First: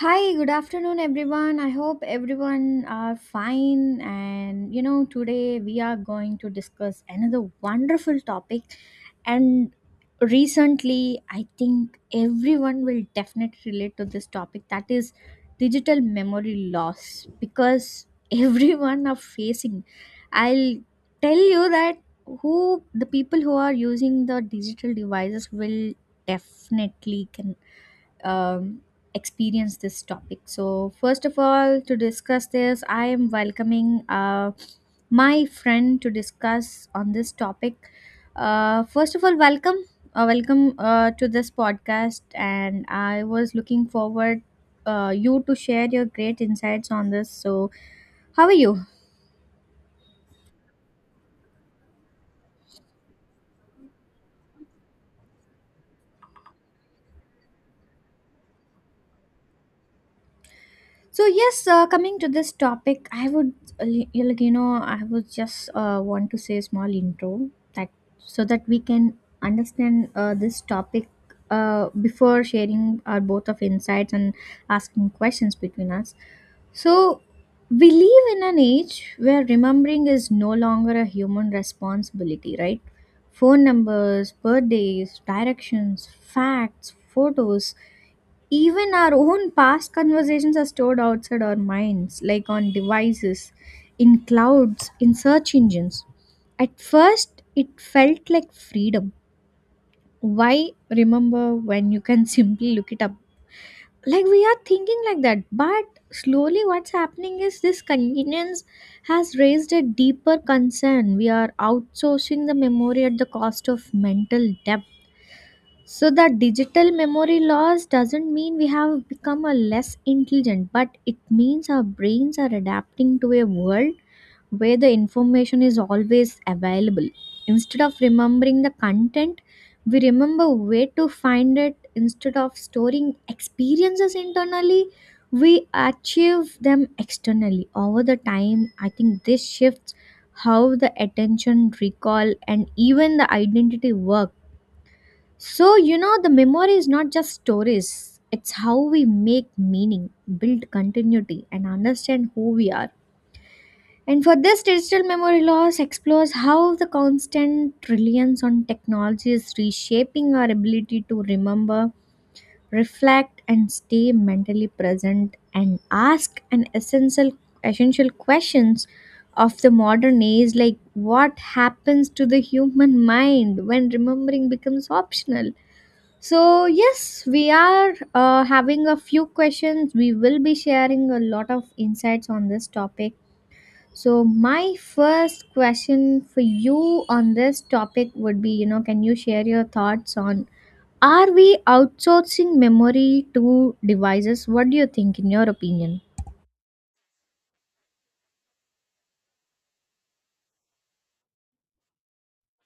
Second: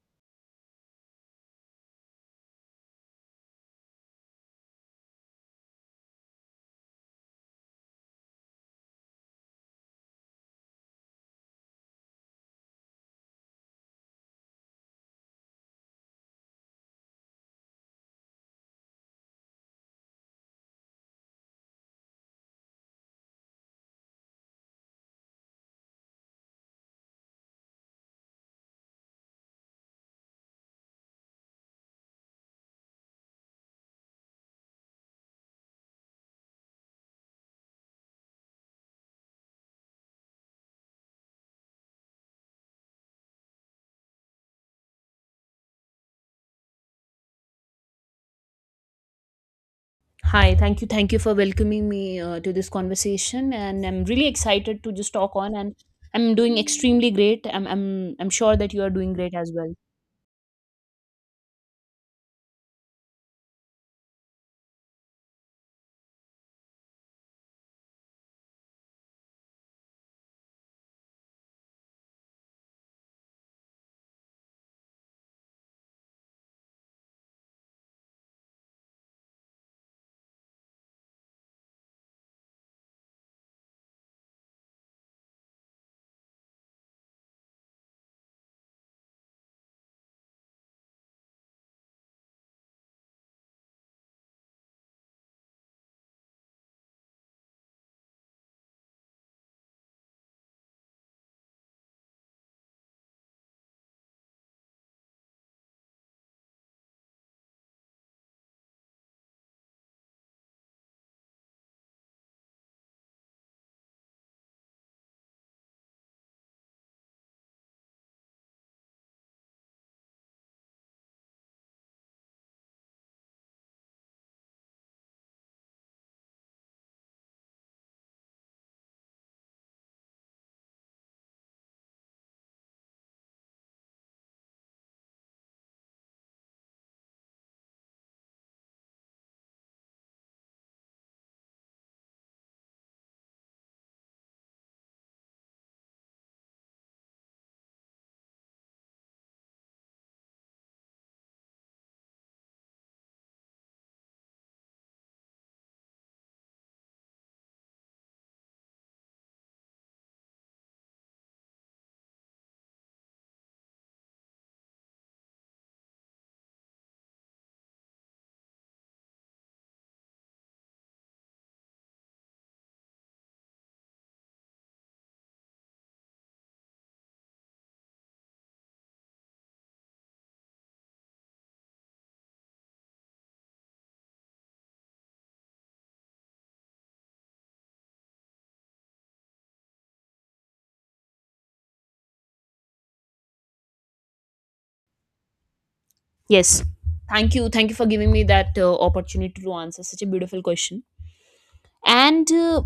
Hi, good afternoon, everyone. I hope everyone are fine. And you know, today we are going to discuss another wonderful topic. And recently, I think everyone will definitely relate to this topic that is digital memory loss because everyone are facing. I'll tell you that who the people who are using the digital devices will definitely can um, experience this topic. So, first of all, to discuss this, I am welcoming my friend to discuss on this topic. First of all, welcome, welcome to this podcast, and I was looking forward you to share your great insights on this. So, how are you? Hi, thank you. Thank you for welcoming me to this conversation. And I'm really excited to just talk on. And I'm doing extremely great. I'm sure that you are doing great as well. So yes, coming to this topic, I would yeah, like you know I would just want to say a small intro that so that we can understand this topic before sharing our both of insights and asking questions between us. So we live in an age where remembering is no longer a human responsibility, right? Phone numbers, birthdays, directions, facts, photos, even our own past conversations are stored outside our minds, like on devices, in clouds, in search engines. At first, it felt like freedom. Why remember when you can simply look it up? Like we are thinking like that, but slowly what's happening is this convenience has raised a deeper concern. We are outsourcing the memory at the cost of mental depth, so that digital memory loss doesn't mean we have become a less intelligent, but it means our brains are adapting to a world where the information is always available. Instead of remembering the content, we remember where to find it. Instead of storing experiences internally, we achieve them externally. Over the time, I think this shifts how the attention, recall, and even the identity work. So, you know, the memory is not just stories, it's how we make meaning, build continuity, and understand who we are. And for this, digital memory loss explores how the constant reliance on technology is reshaping our ability to remember, reflect, and stay mentally present and ask an essential questions of the modern age, like what happens to the human mind when remembering becomes optional. So, yes, we are having a few questions. We will be sharing a lot of insights on this topic. So, my first question for you on this topic would be, you know, can you share your thoughts on, are we outsourcing memory to devices? What do you think, in your opinion? Yes. Thank you. Thank you for giving me that opportunity to answer such a beautiful question. And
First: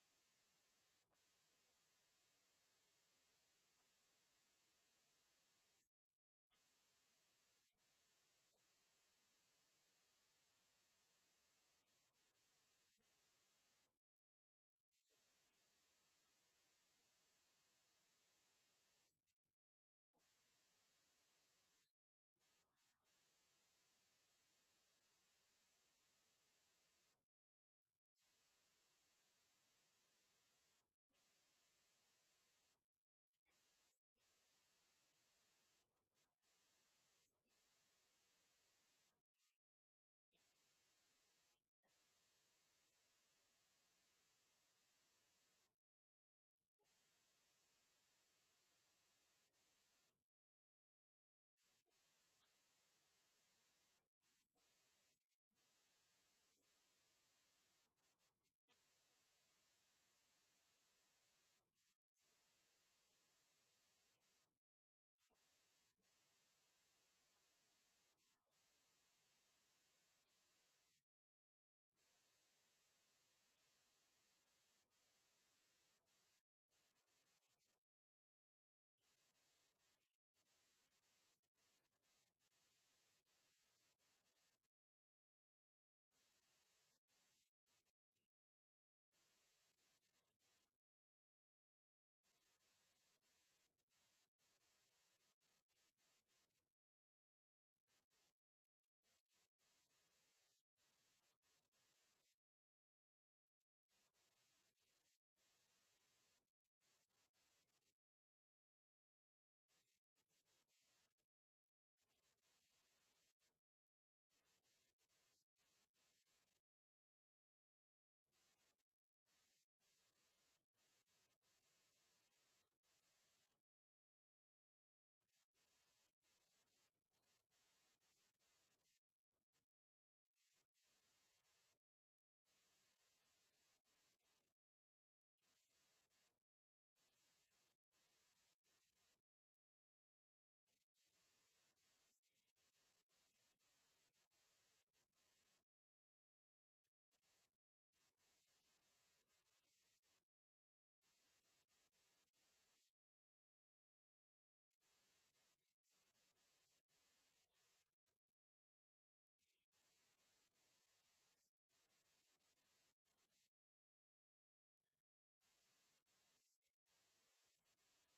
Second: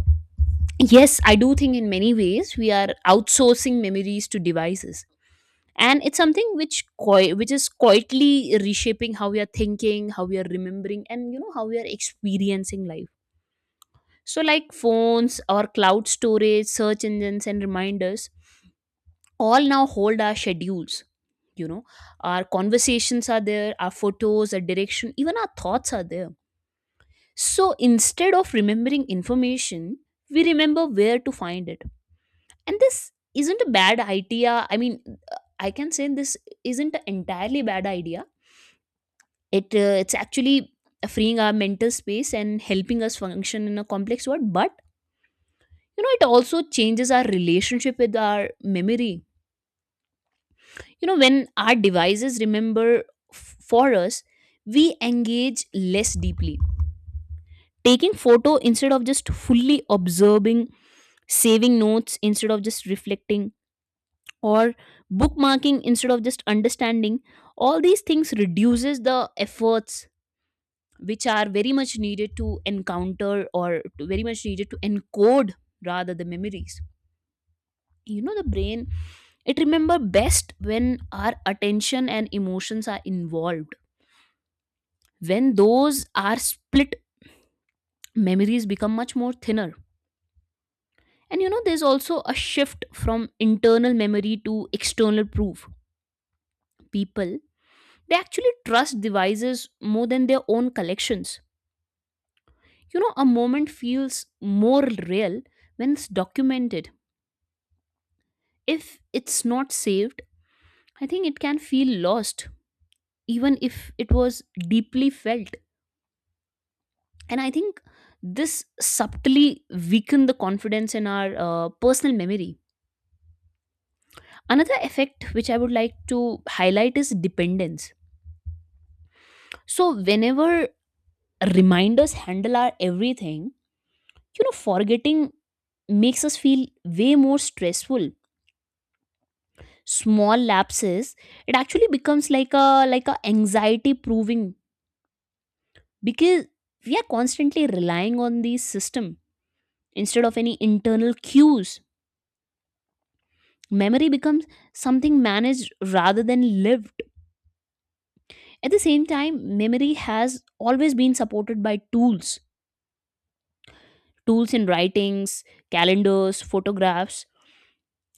yes, I do think in many ways we are outsourcing memories to devices. And it's something which is quietly reshaping how we are thinking, how we are remembering, and you know how we are experiencing life. So, like phones or cloud storage, search engines, and reminders, all now hold our schedules. You know, our conversations are there, our photos, our direction, even our thoughts are there. So, instead of remembering information, we remember where to find it. And this isn't a bad idea. I mean, I can say this isn't an entirely bad idea. It's actually freeing our mental space and helping us function in a complex world. But you know it also changes our relationship with our memory. You know, when our devices remember for us, we engage less deeply, taking photo instead of just fully observing, saving notes instead of just reflecting, or bookmarking instead of just understanding. All these things reduces the efforts which are very much needed to encounter, or very much needed to encode rather the memories. You know, the brain, it remember best when our attention and emotions are involved. When those are split, memories become much more thinner. And you know, there's also a shift from internal memory to external proof. People, they actually trust devices more than their own collections. You know, a moment feels more real when it's documented. If it's not saved, I think it can feel lost, even if it was deeply felt. And I think this subtly weaken the confidence in our personal memory. Another effect which I would like to highlight is dependence. So whenever reminders handle our everything, you know, forgetting makes us feel way more stressful. Small lapses, it actually becomes like a, like a anxiety proving, because we are constantly relying on the system instead of any internal cues. Memory becomes something managed rather than lived. At the same time, memory has always been supported by tools, tools in writings, calendars, photographs.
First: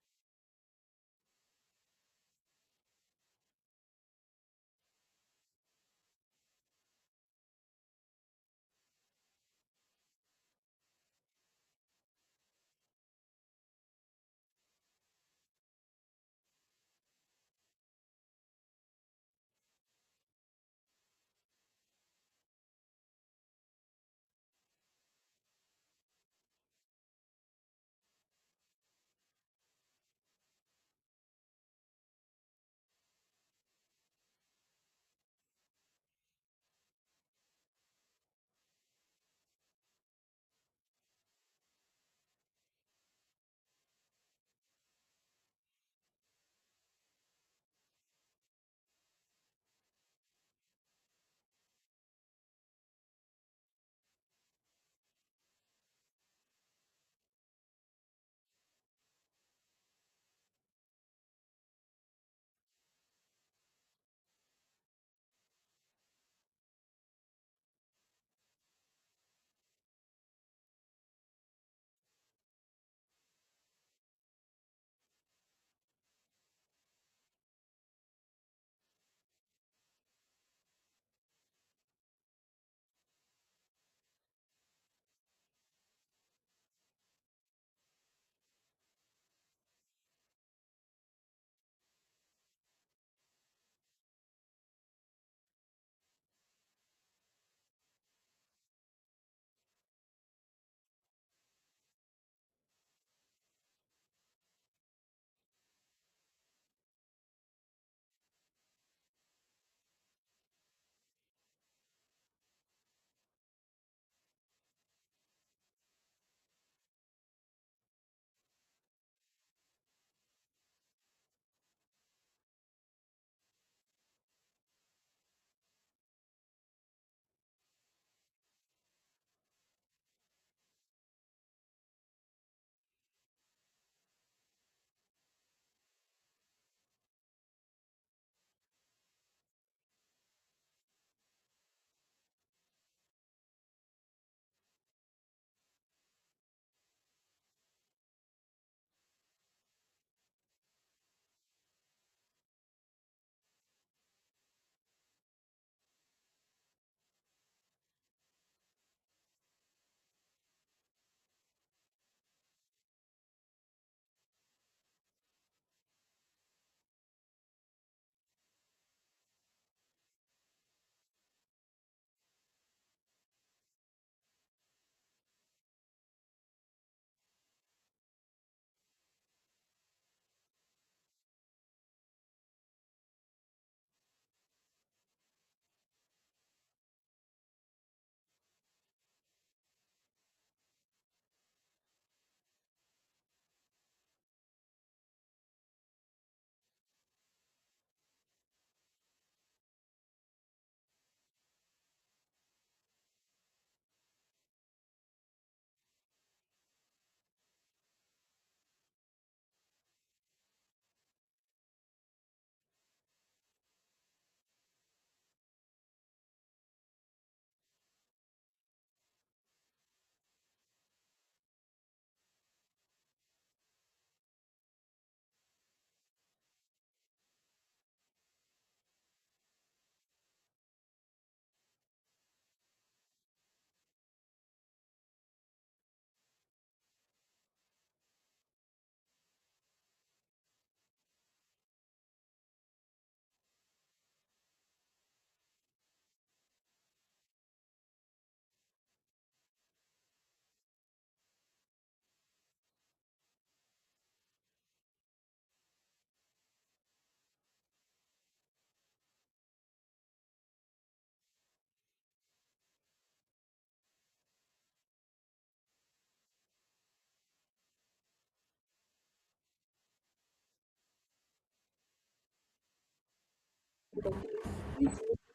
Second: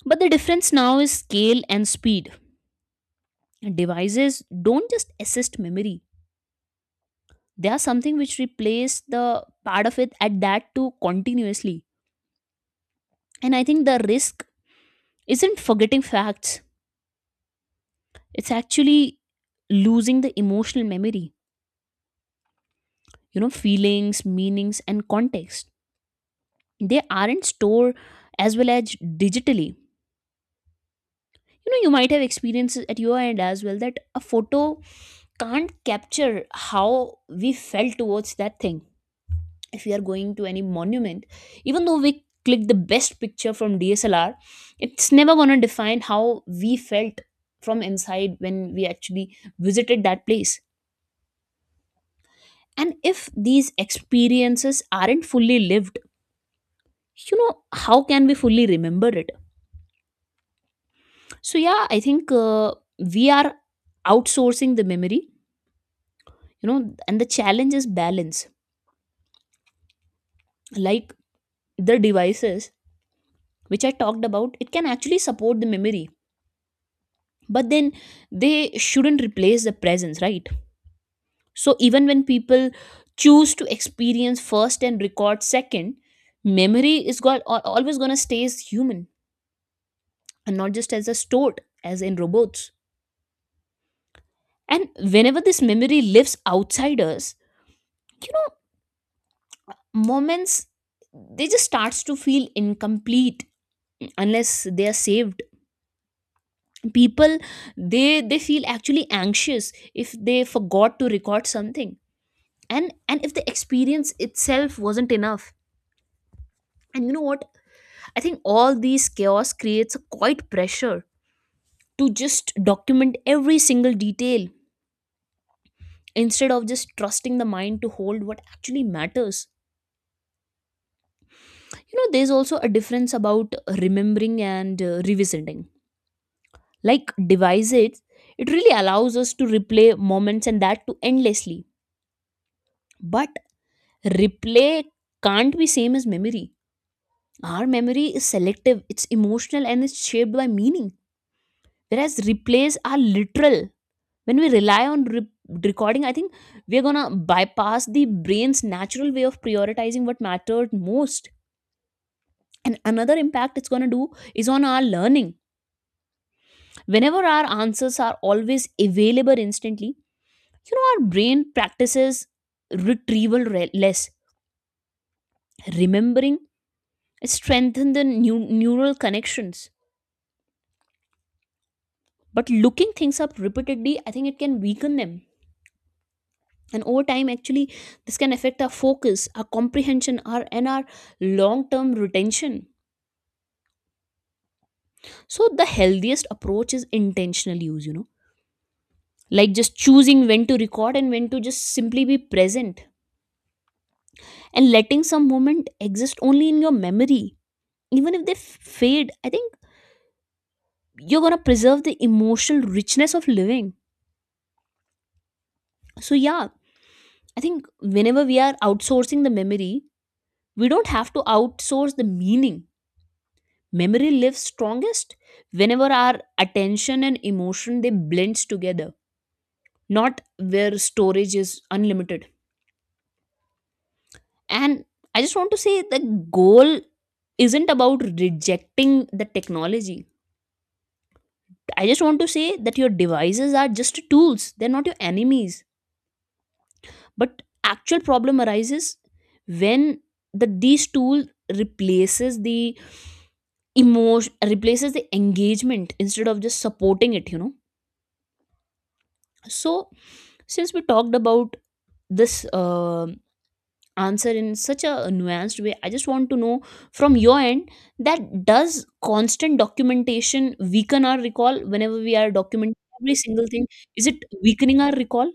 But the difference now is scale and speed. Devices don't just assist memory, they are something which replace the part of it at that too continuously. And I think the risk isn't forgetting facts, it's actually losing the emotional memory, you know, feelings, meanings, and context. They aren't stored as well as digitally. You know, you might have experiences at your end as well, that a photo can't capture how we felt towards that thing. If we are going to any monument, even though we click the best picture from dslr, it's never going to define how we felt from inside when we actually visited that place. And if these experiences aren't fully lived, you know how can we fully remember it? So yeah, I think we are outsourcing the memory, you know, and the challenge is balance. Like, the devices which I talked about, it can actually support the memory, but then they shouldn't replace the presence, right? So even when people choose to experience first and record second, memory is always gonna stay as human and not just as a stored as in robots. And whenever this memory lives outside us, you know, moments they just starts to feel incomplete unless they are saved. People, they feel actually anxious if they forgot to record something. And if the experience itself wasn't enough, and you know what, I think all these chaos creates a quite pressure to just document every single detail instead of just trusting the mind to hold what actually matters. You know, there's also a difference about remembering and revisiting. Like devices, it really allows us to replay moments and that too endlessly. But replay can't be same as memory. Our memory is selective, it's emotional, and it's shaped by meaning, whereas replays are literal. When we rely on recording, I think we're gonna bypass the brain's natural way of prioritizing what mattered most. And another impact it's gonna do is on our learning. Whenever our answers are always available instantly, you know, our brain practices retrieval less. Remembering strengthen the new neural connections, but looking things up repeatedly I think it can weaken them. And over time actually, this can affect our focus, our comprehension, our and our long term retention. So the healthiest approach is intentional use, you know, like just choosing when to record and when to just simply be present, and letting some moment exist only in your memory. Even if they fade, I think you're going to preserve the emotional richness of living. So, yeah, I think whenever we are outsourcing the memory, we don't have to outsource the meaning. Memory lives strongest whenever our attention and emotion they blends together, not where storage is unlimited. And I just want to say the goal isn't about rejecting the technology. I just want to say that your devices are just tools, they're not your enemies. But actual problem arises when these tool replaces the emotion, replaces the engagement instead of just supporting it, you know. So since we talked about this answer in such a nuanced way, I just want to know from your end, that does constant documentation weaken our recall whenever we are documenting every single thing? Is it weakening our recall?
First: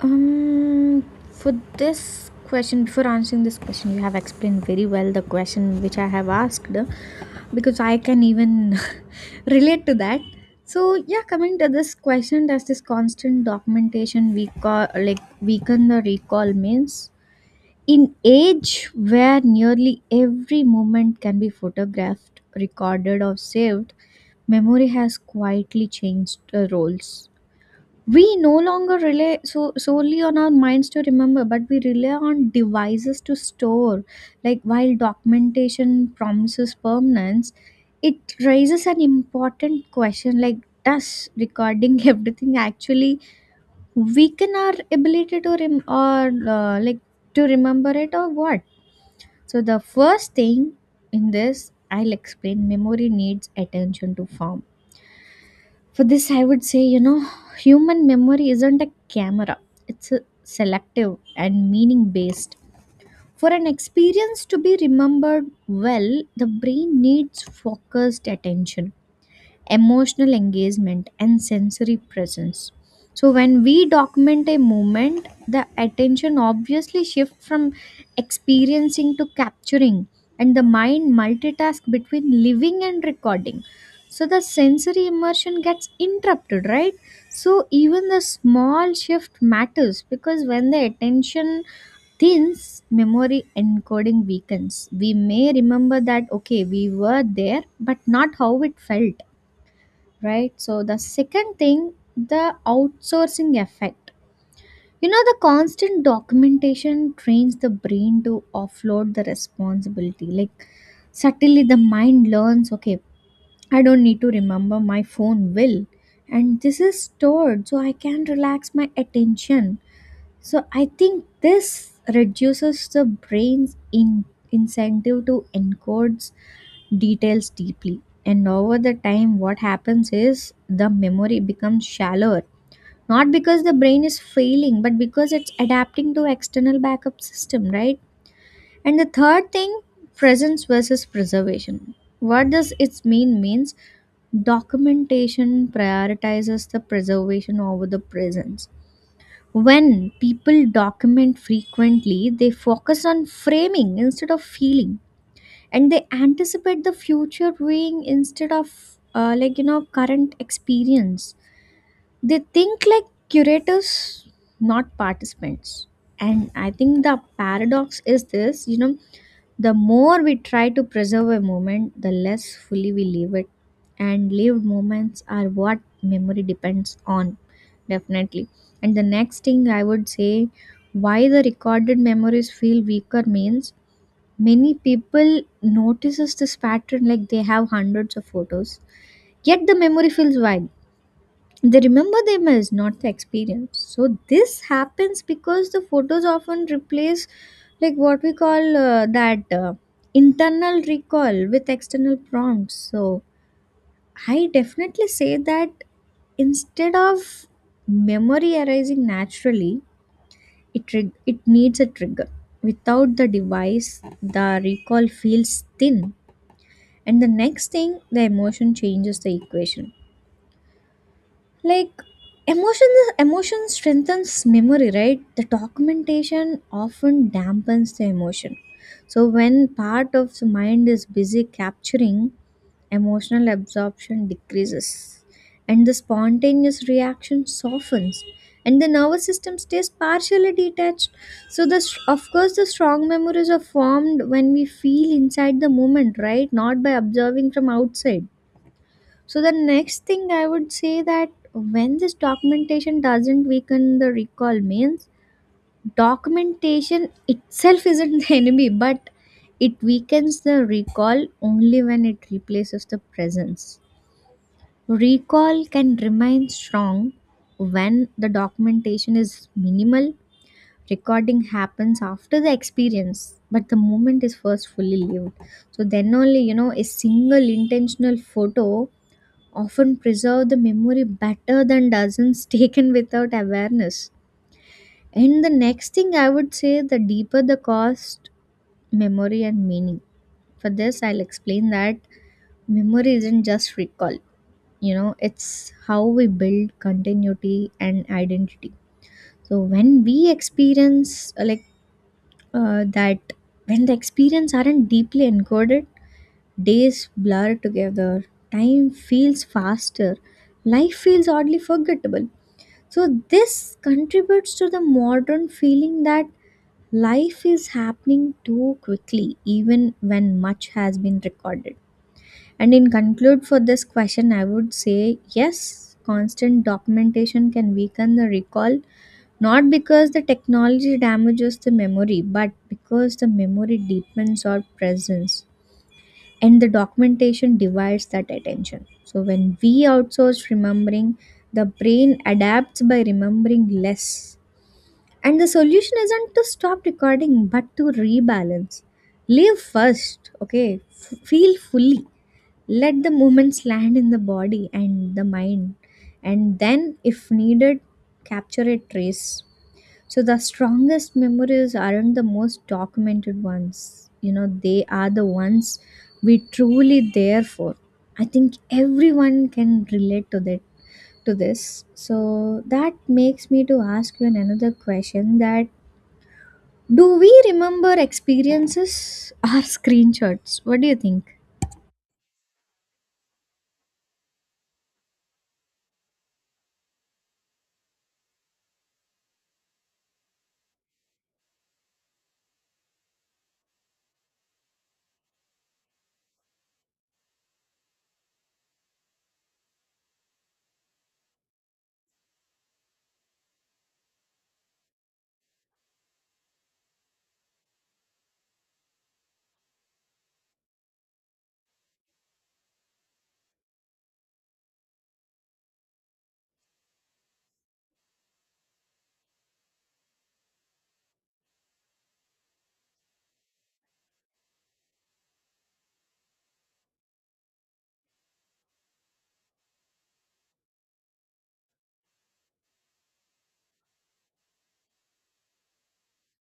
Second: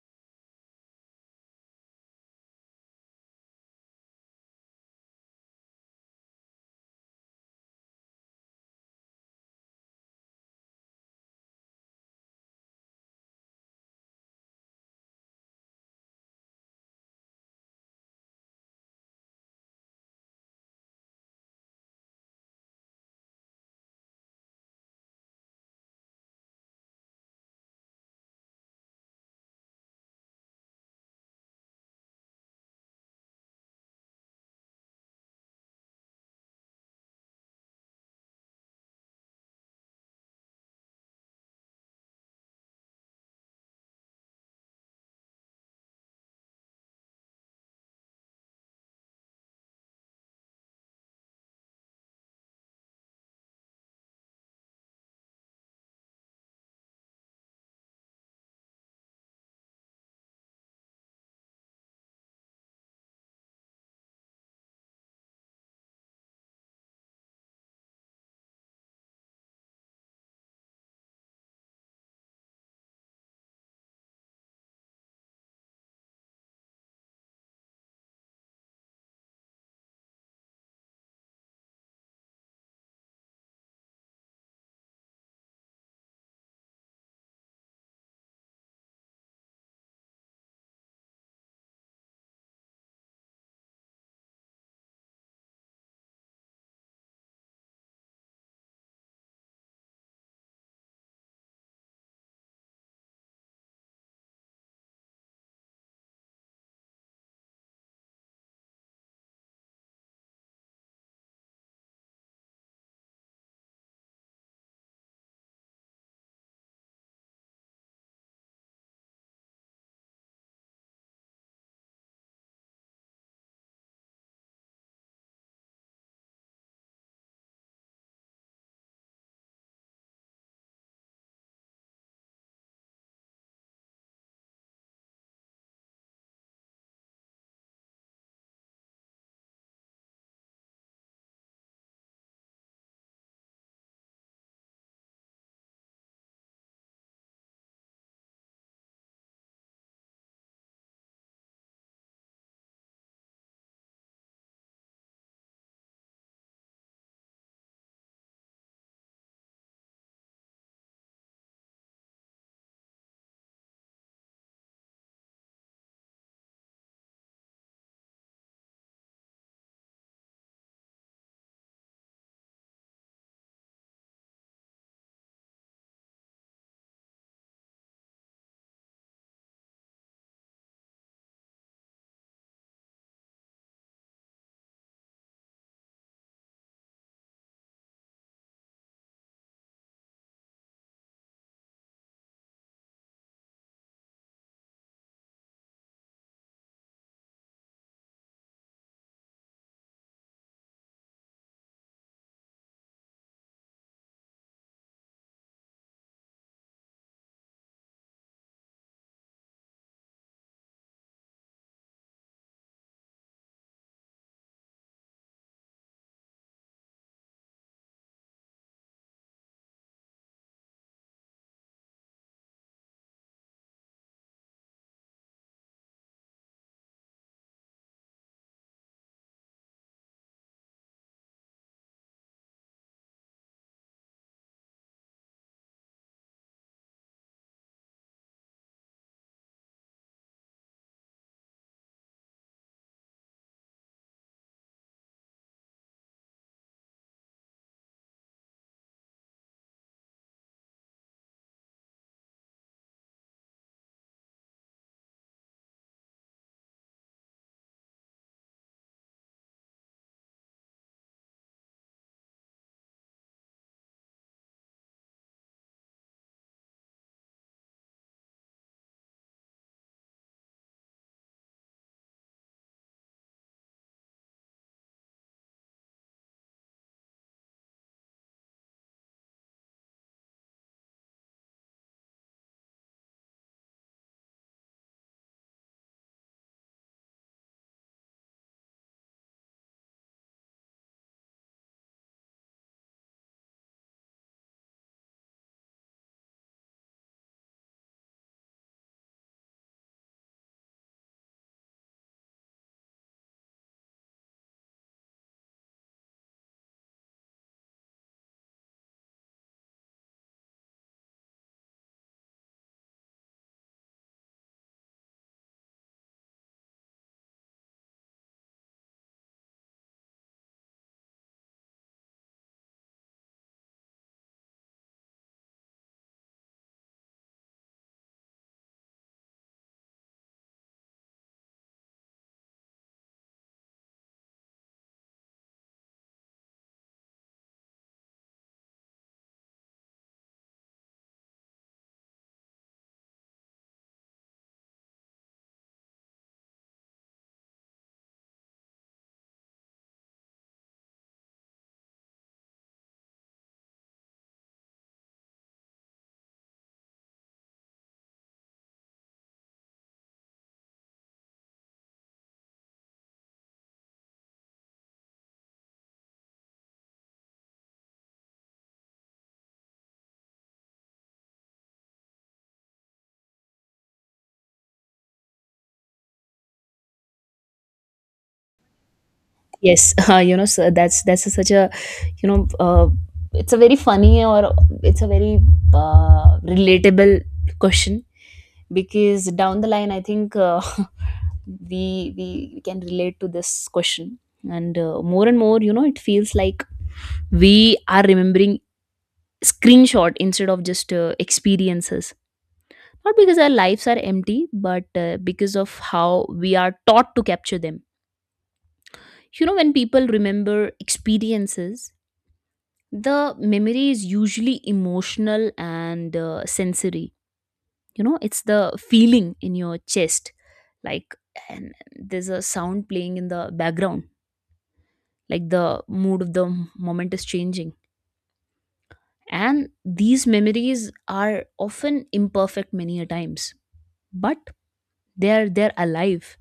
Um, for this question, before answering this question, you have explained very well the question which I have asked, because I can even relate to that. So yeah, coming to this question, does this constant documentation we call like weaken the recall means, in age where nearly every moment can be photographed, recorded, or saved, memory has quietly changed the roles. We no longer rely so solely on our minds to remember, but we rely on devices to store. Like, while documentation promises permanence, it raises an important question like, does recording everything actually weaken our ability to rem- or like to remember it or what? So the first thing in this, I'll explain, memory needs attention to form. For this, I would say, you know, human memory isn't a camera, it's a selective and meaning based. For an experience to be remembered well, the brain needs focused attention, emotional engagement, and sensory presence. So when we document a moment, the attention obviously shifts from experiencing to capturing, and the mind multitasks between living and recording. So the sensory immersion gets interrupted, right? So even the small shift matters, because when the attention thins, memory encoding weakens. We may remember that okay we were there, but not how it felt, right? So the second thing, the outsourcing effect. You know, the constant documentation trains the brain to offload the responsibility. Like, subtly the mind learns, okay, I don't need to remember, my phone will, and this is stored so I can relax my attention. So I think this reduces the brain's incentive to encode details deeply. And over the time, what happens is the memory becomes shallower. Not because the brain is failing, but because it's adapting to external backup system, right? And the third thing, presence versus preservation. What does its mean means, documentation prioritizes the preservation over the presence. When people document frequently, they focus on framing instead of feeling, and they anticipate the future viewing instead of you know current experience. They think like curators, not participants. And I think the paradox is this, you know, the more we try to preserve a moment, the less fully we live it, and lived moments are what memory depends on, definitely. And the next thing I would say, why the recorded memories feel weaker means, many people notices this pattern, like they have hundreds of photos. Yet the memory feels wide. They remember the image, not the experience. So this happens because the photos often replace, like what we call that internal recall with external prompts. So I definitely say that instead of memory arising naturally, it it needs a trigger. Without the device, the recall feels thin. And the next thing, the emotion changes the equation. Like, emotion, strengthens memory, right? The documentation often dampens the emotion. So when part of the mind is busy capturing, emotional absorption decreases, and the spontaneous reaction softens, and the nervous system stays partially detached. So, the of course, the strong memories are formed when we feel inside the moment, right, not by observing from outside. So the next thing I would say, that when this documentation doesn't weaken the recall means, documentation itself isn't the enemy, but it weakens the recall only when it replaces the presence. Recall can remain strong when the documentation is minimal. Recording happens after the experience, but the moment is first fully lived. So then only, you know, a single intentional photo often preserve the memory better than dozens taken without awareness. And the next thing I would say, the deeper the cost, memory, and meaning. For this, I'll explain that memory isn't just recall, you know, it's how we build continuity and identity. So when we experience uh, that, when the experience aren't deeply encoded, days blur together, time feels faster, life feels oddly forgettable. So, this contributes to the modern feeling that life is happening too quickly, even when much has been recorded. And in conclude for this question, I would say yes, constant documentation can weaken the recall, not because the technology damages the memory, but because the memory deepens our presence and the documentation divides that attention. So, when we outsource remembering, the brain adapts by remembering less, and the solution isn't to stop recording, but to rebalance. Live first, okay? Feel fully. Let the movements land in the body and the mind. And then, if needed, capture a trace. So, the strongest memories aren't the most documented ones. You know, they are the ones we truly there for. I think everyone can relate to that, to this. So that makes me to ask you another question, that do we remember experiences or Yes, you know, screenshots? so What do you that's think? that's a such a, you know, it's a very funny, or it's a very relatable question, because down the line, I think we can relate to this question. And more and more, you know, it feels like we are remembering screenshot instead of just experiences. Not because our lives are empty, but because of how we are taught to capture them. You know, when people remember experiences, the memory is usually emotional and sensory. You know, it's the feeling in your chest, like, and there's a sound playing in the background, like the mood of the moment is changing. And these memories are often imperfect many a times, but they're alive.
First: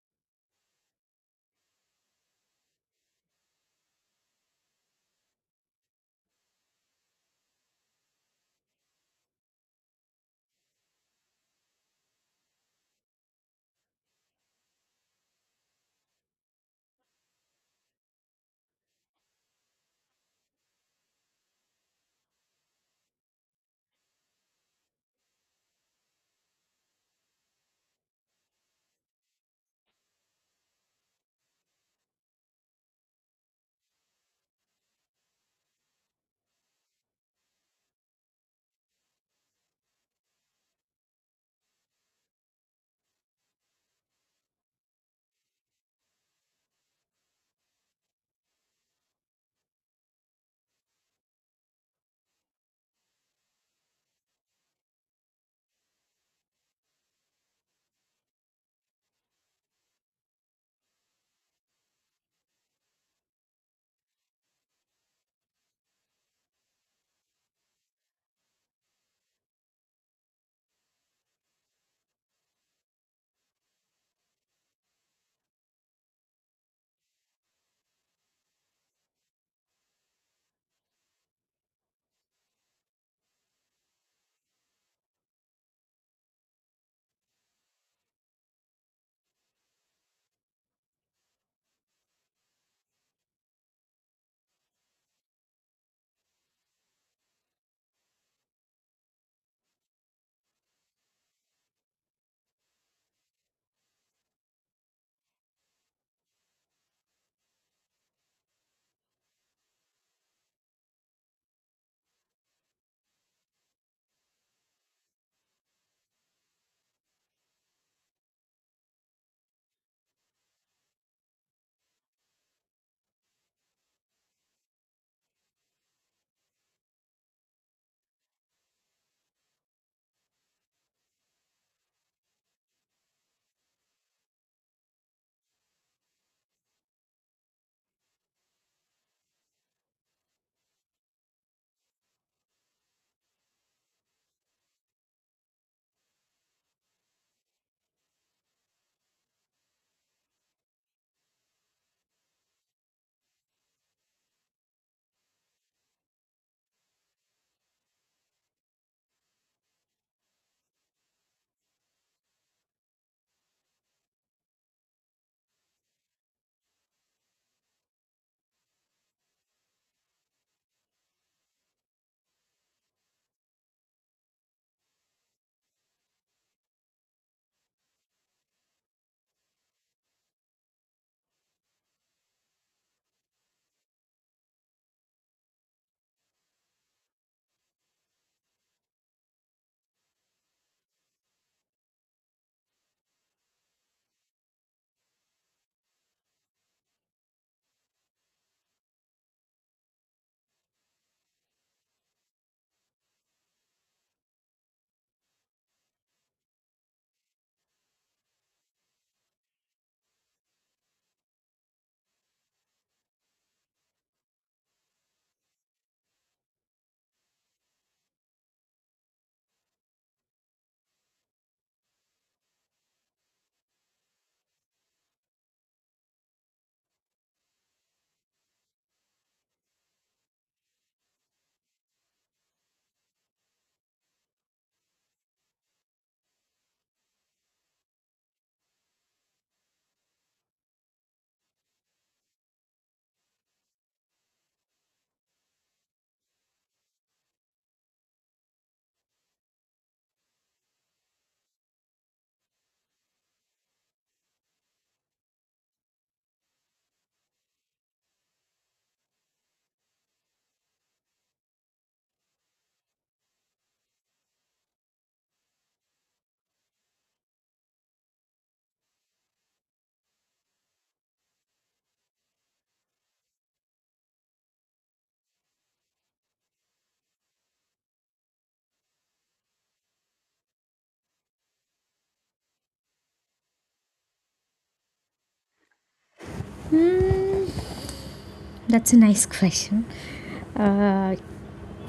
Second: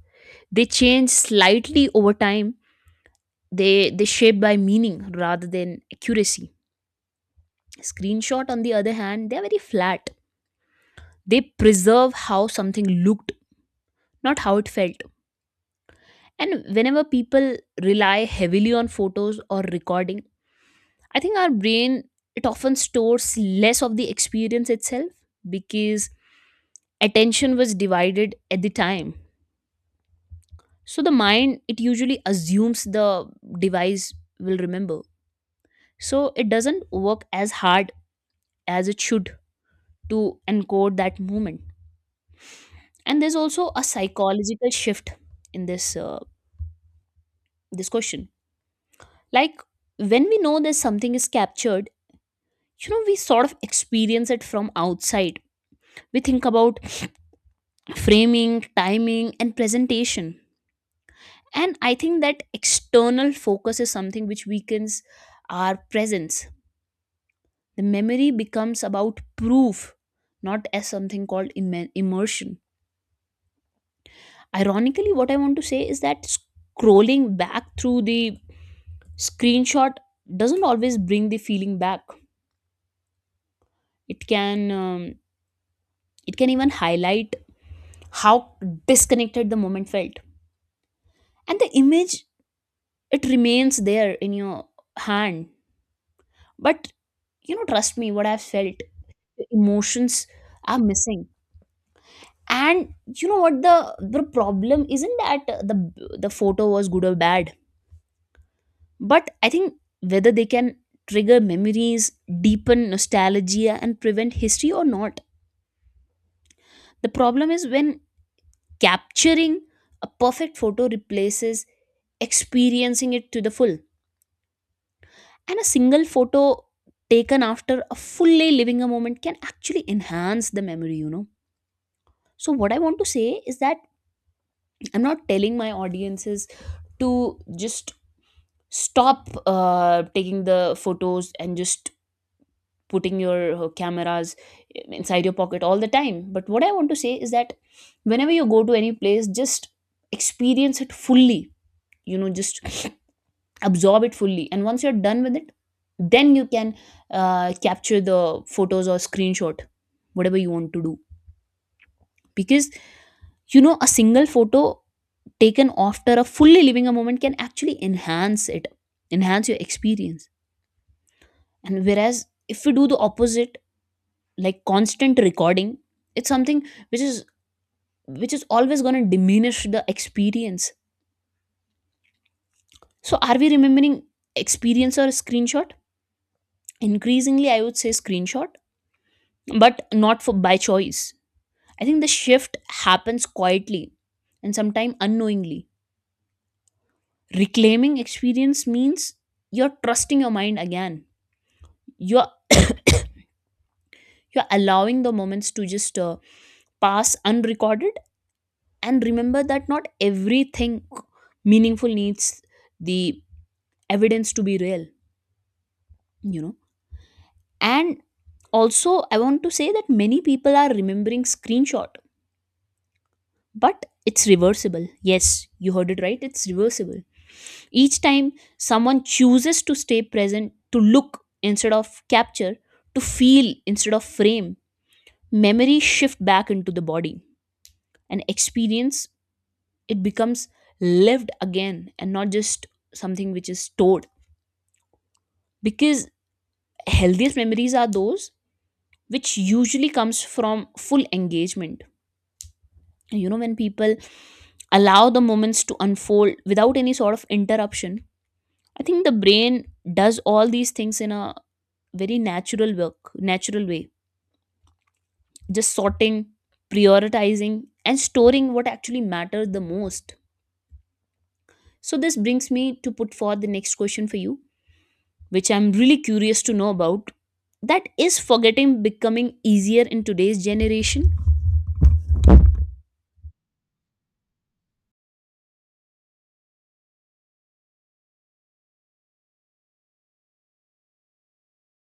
They change slightly over time. They shape by meaning rather than accuracy. Screenshot, on the other hand, they're very flat. They preserve how something looked, not how it felt. And whenever people rely heavily on photos or recording, I think our brain, it often stores less of the experience itself because attention was divided at the time. So the mind, it usually assumes the device will remember. So it doesn't work as hard as it should to encode that moment. And there's also a psychological shift in this question. Like, when we know that something is captured, you know, we sort of experience it from outside. We think about framing, timing, and presentation. And I think that external focus is something which weakens our presence. The memory becomes about proof, not as something called immersion. Ironically, what I want to say is that scrolling back through the screenshot doesn't always bring the feeling back. It can um, it can even highlight how disconnected the moment felt, and the image, it remains there in your hand. But you know, trust me, what I've felt, the emotions are missing. And you know what, the problem isn't that the photo was good or bad. But I think, whether they can trigger memories, deepen nostalgia, and prevent history or not, the problem is when capturing a perfect photo replaces experiencing it to the full. And a single photo taken after a full day living a moment can actually enhance the memory, you know. So, what I want to say is that I'm not telling my audiences to just stop taking the photos and just putting your cameras inside your pocket all the time. But what I want to say is that whenever you go to any place, just experience it fully, you know, just absorb it fully, and once you're done with it, then you can capture the photos or screenshot, whatever you want to do. Because, you know, a single photo taken after a fully living a moment can actually enhance it, enhance your experience. And whereas, if we do the opposite, like constant recording, it's something which is which is always going to diminish the experience. So, are we remembering experience or screenshot? Increasingly I would say screenshot, but not for by choice. I think the shift happens quietly and sometimes unknowingly. Reclaiming experience means you're trusting your mind again. You're you're allowing the moments to just pass unrecorded, and remember that not everything meaningful needs the evidence to be real, you know. And also I want to say that many people are remembering screenshot, but it's reversible. Yes, you heard it right. It's reversible. Each time someone chooses to stay present, to look instead of capture, to feel instead of frame, memories shift back into the body. An experience, it becomes lived again and not just something which is stored. Because healthiest memories are those which usually comes from full engagement. You know, when people allow the moments to unfold without any sort of interruption, I think the brain does all these things in a very natural way, just sorting, prioritizing, and storing what actually matters the most. So this brings me to put forth the next question for you, which I'm really curious to know about, that is forgetting becoming easier in today's generation? Hmm, that's a nice question. Uh,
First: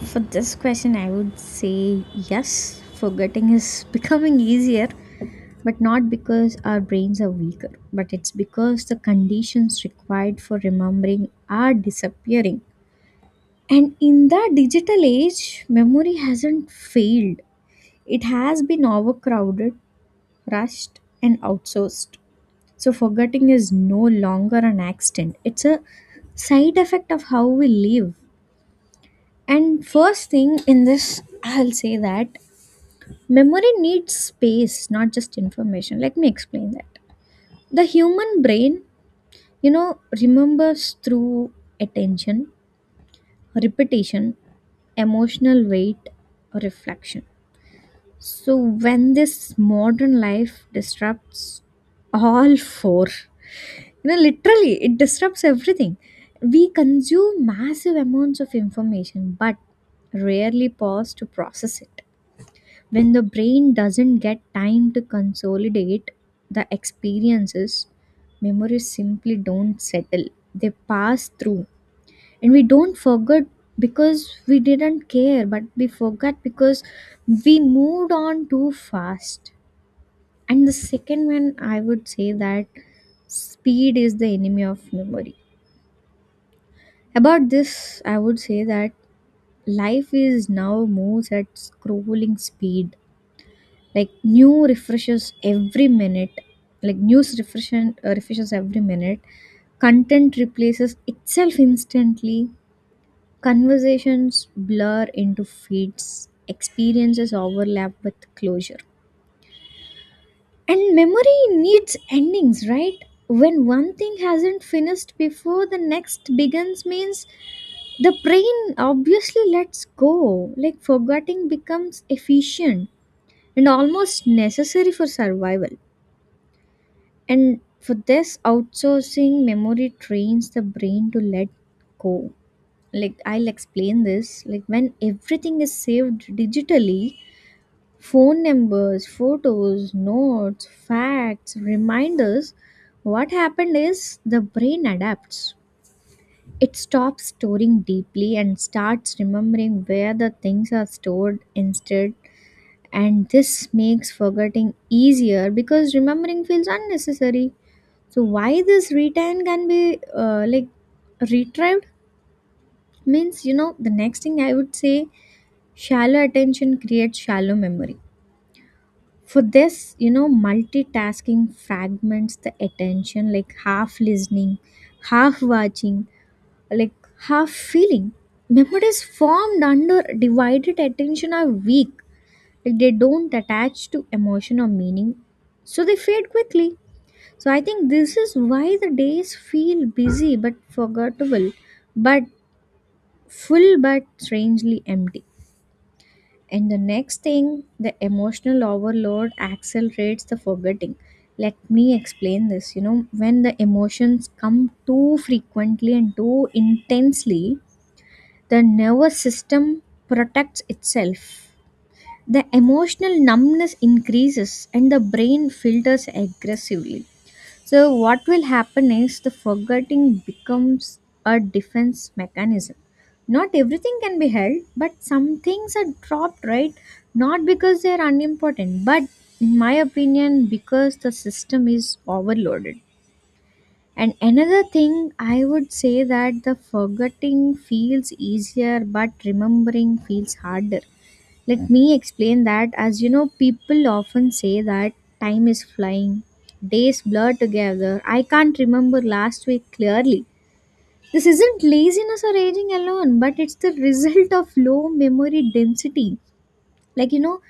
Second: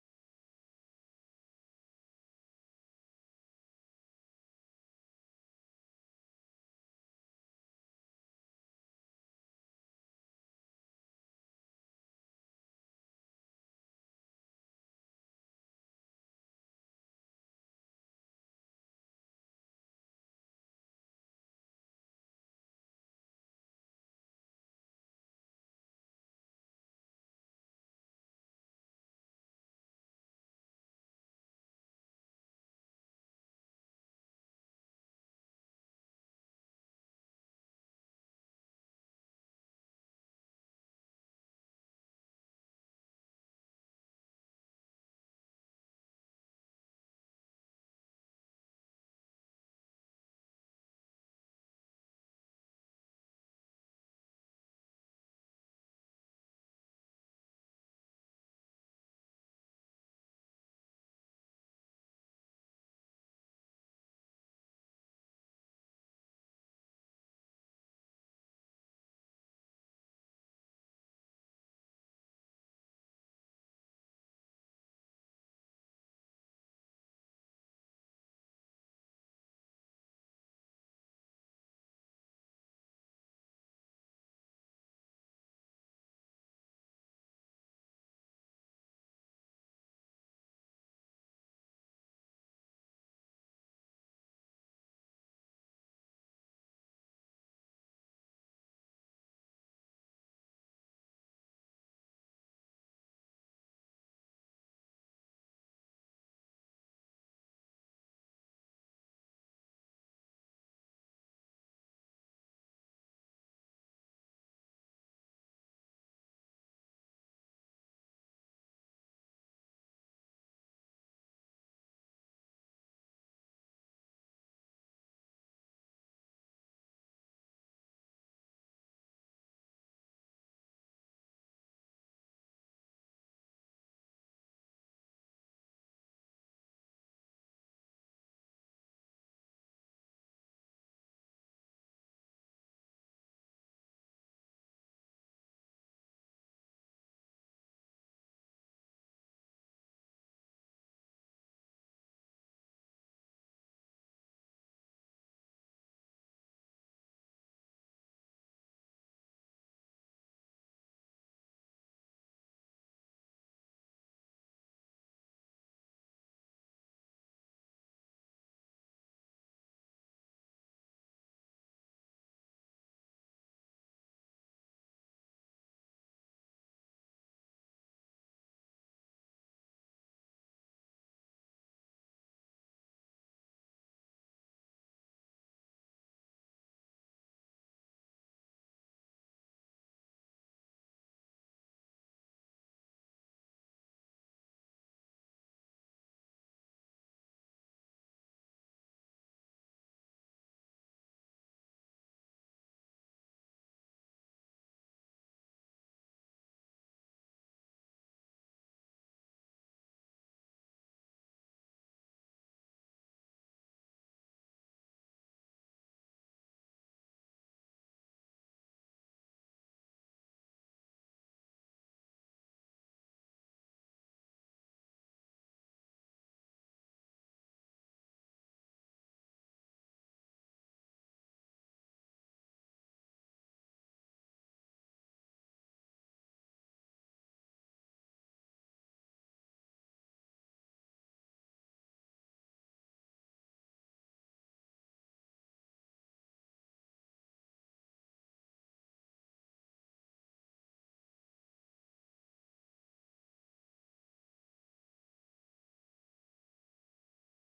for this question, I would say yes, forgetting is becoming easier, but not because our brains are weaker, but it's because the conditions required for remembering are disappearing. And in the digital age, memory hasn't failed, it has been overcrowded, rushed, and outsourced. So forgetting is no longer an accident. It's a side effect of how we live. And first thing in this, I'll say that memory needs space, not just information. Let me explain that. The human brain, you know, remembers through attention, repetition, emotional weight, reflection. So when this modern life disrupts all four. You know, literally, it disrupts everything. We consume massive amounts of information but rarely pause to process it. When the brain doesn't get time to consolidate the experiences, memories simply don't settle. They pass through. And we don't forget because we didn't care, but we forgot because we moved on too fast. And the second one, I would say that speed is the enemy of memory. About this, I would say that life is now moves at scrolling speed. Like new refreshes every minute. Like news refreshes every minute. Content replaces itself instantly. Conversations blur into feeds. Experiences overlap with closure. And memory needs endings, right? When one thing hasn't finished before the next begins means, the brain obviously lets go, like forgetting becomes efficient and almost necessary for survival. And for this, outsourcing memory trains the brain to let go. Like, I'll explain this. Like, when everything is saved digitally, phone numbers, photos, notes, facts, reminders, what happened is the brain adapts. It stops storing deeply and starts remembering where the things are stored instead. And this makes forgetting easier because remembering feels unnecessary. So, why this retain can be retrieved means, you know, the next thing I would say, shallow attention creates shallow memory. For this, you know, multitasking fragments the attention, like half listening, half watching, like half feeling. Memories formed under divided attention are weak, like they don't attach to emotion or meaning, so they fade quickly. So I think this is why the days feel busy but forgettable, but full but strangely empty. And the next thing, the emotional overload accelerates the forgetting. Let me explain this, you know, when the emotions come too frequently and too intensely, the nervous system protects itself. The emotional numbness increases and the brain filters aggressively. So, what will happen is the forgetting becomes a defense mechanism. Not everything can be held, but some things are dropped, right? Not because they are unimportant, but in my opinion, because the system is overloaded. And another thing, I would say that the forgetting feels easier, but remembering feels harder. Let me explain that. As you know, people often say that time is flying, days blur together. I can't remember last week clearly. This isn't laziness or aging alone, but it's the result of low memory density. Like, you know,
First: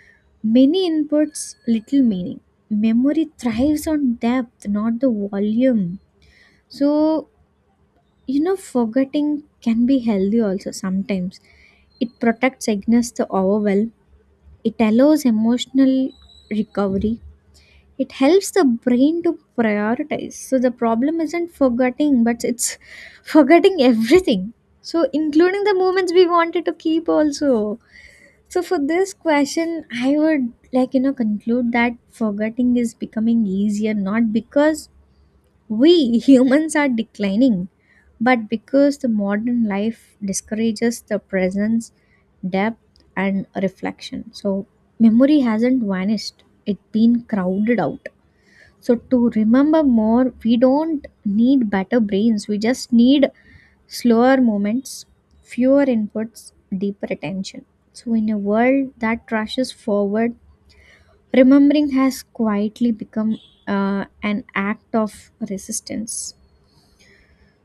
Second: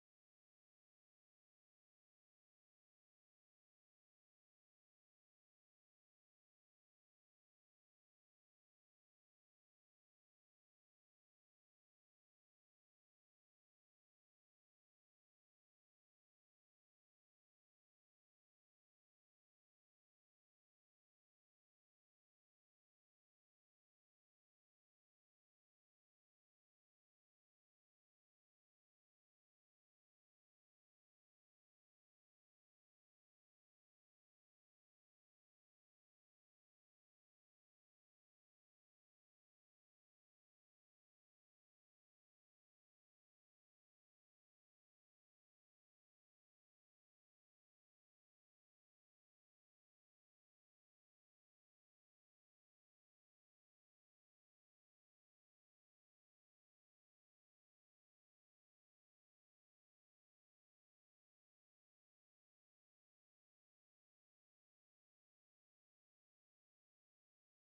many inputs, little meaning. Memory thrives on depth, not the volume. So, you know, forgetting can be healthy also sometimes. It protects against the overwhelm, it allows emotional recovery, it helps the brain to prioritize. So, the problem isn't forgetting, but it's forgetting everything. So, including the moments we wanted to keep also. So, for this question, I would like, you know, conclude that forgetting is becoming easier not because we humans are declining, but because the modern life discourages the presence, depth, and reflection. So, memory hasn't vanished, it's been crowded out. So, to remember more, we don't need better brains, we just need slower moments, fewer inputs, deeper attention. So, in a world that rushes forward, remembering has quietly become an act of resistance.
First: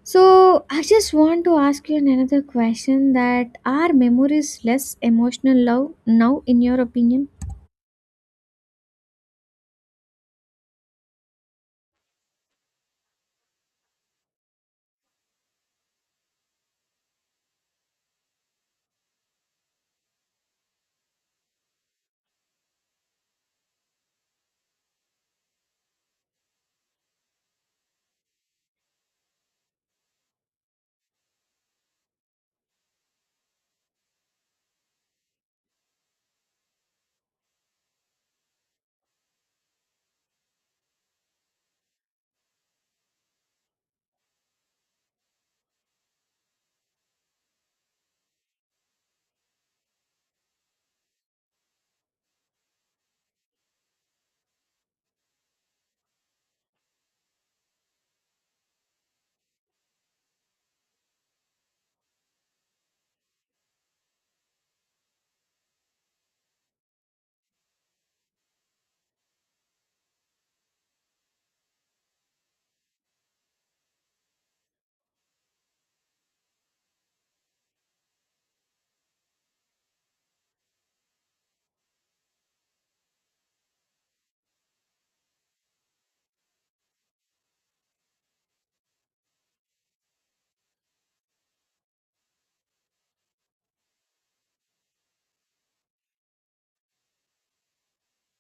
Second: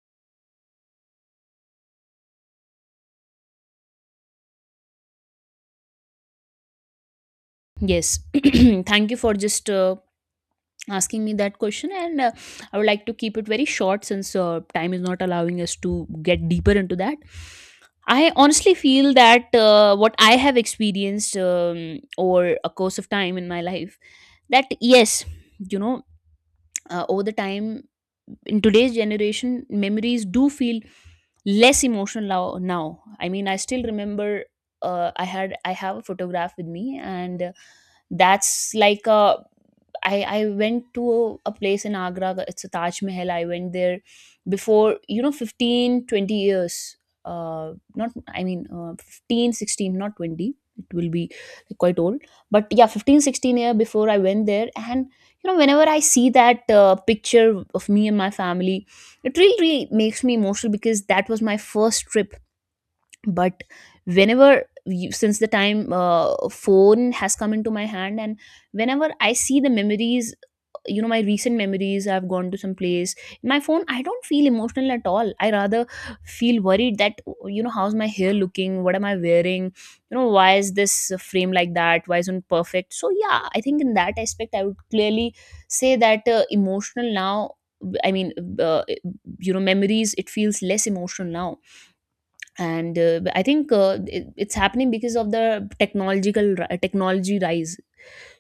So I just want to ask you another question, that are memories less emotional love now in your opinion? Yes, thank you for just asking me that question. And I would like to keep it very short since time is not allowing us to get deeper into that. I honestly feel that what I have experienced over a course of time in my life, that yes, you know, over the time in today's generation, memories do feel less emotional now. I mean, I still remember I have a photograph with me, and that's like a I went to a place in Agra, it's a Taj Mahal. I went there before, you know, 15-20 years. Not, I mean, 15, 16, not 20. It will be quite old. But yeah, 15-16 year before I went there. And you know, whenever I see that picture of me and my family, it really really makes me emotional because that was my first trip. But whenever you, since the time phone has come into my hand, and whenever I see the memories, you know, my recent memories, I've gone to some place, my phone, I don't feel emotional at all. I rather feel worried that, you know, how's my hair looking, what am I wearing, you know, why is this frame like that, why isn't perfect. So yeah, I think in that aspect I would clearly say that emotional now, I mean, uh, you know, memories it feels less emotional now. And I think it's happening because of the technology rise.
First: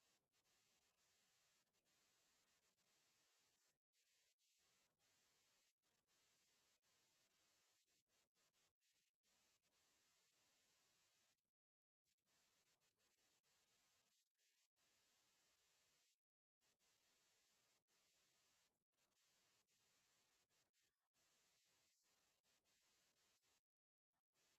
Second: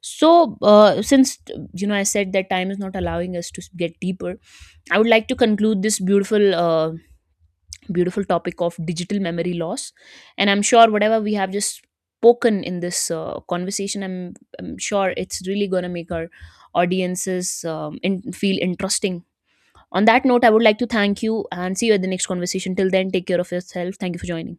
So, since you know, I said that time is not allowing us to get deeper. I would like to conclude this beautiful, beautiful topic of digital memory loss, and I'm sure whatever we have just spoken in this conversation, I'm sure it's really gonna make our audiences feel interesting. On that note, I would like to thank you and see you at the next conversation. Till then, take care of yourself. Thank you for joining.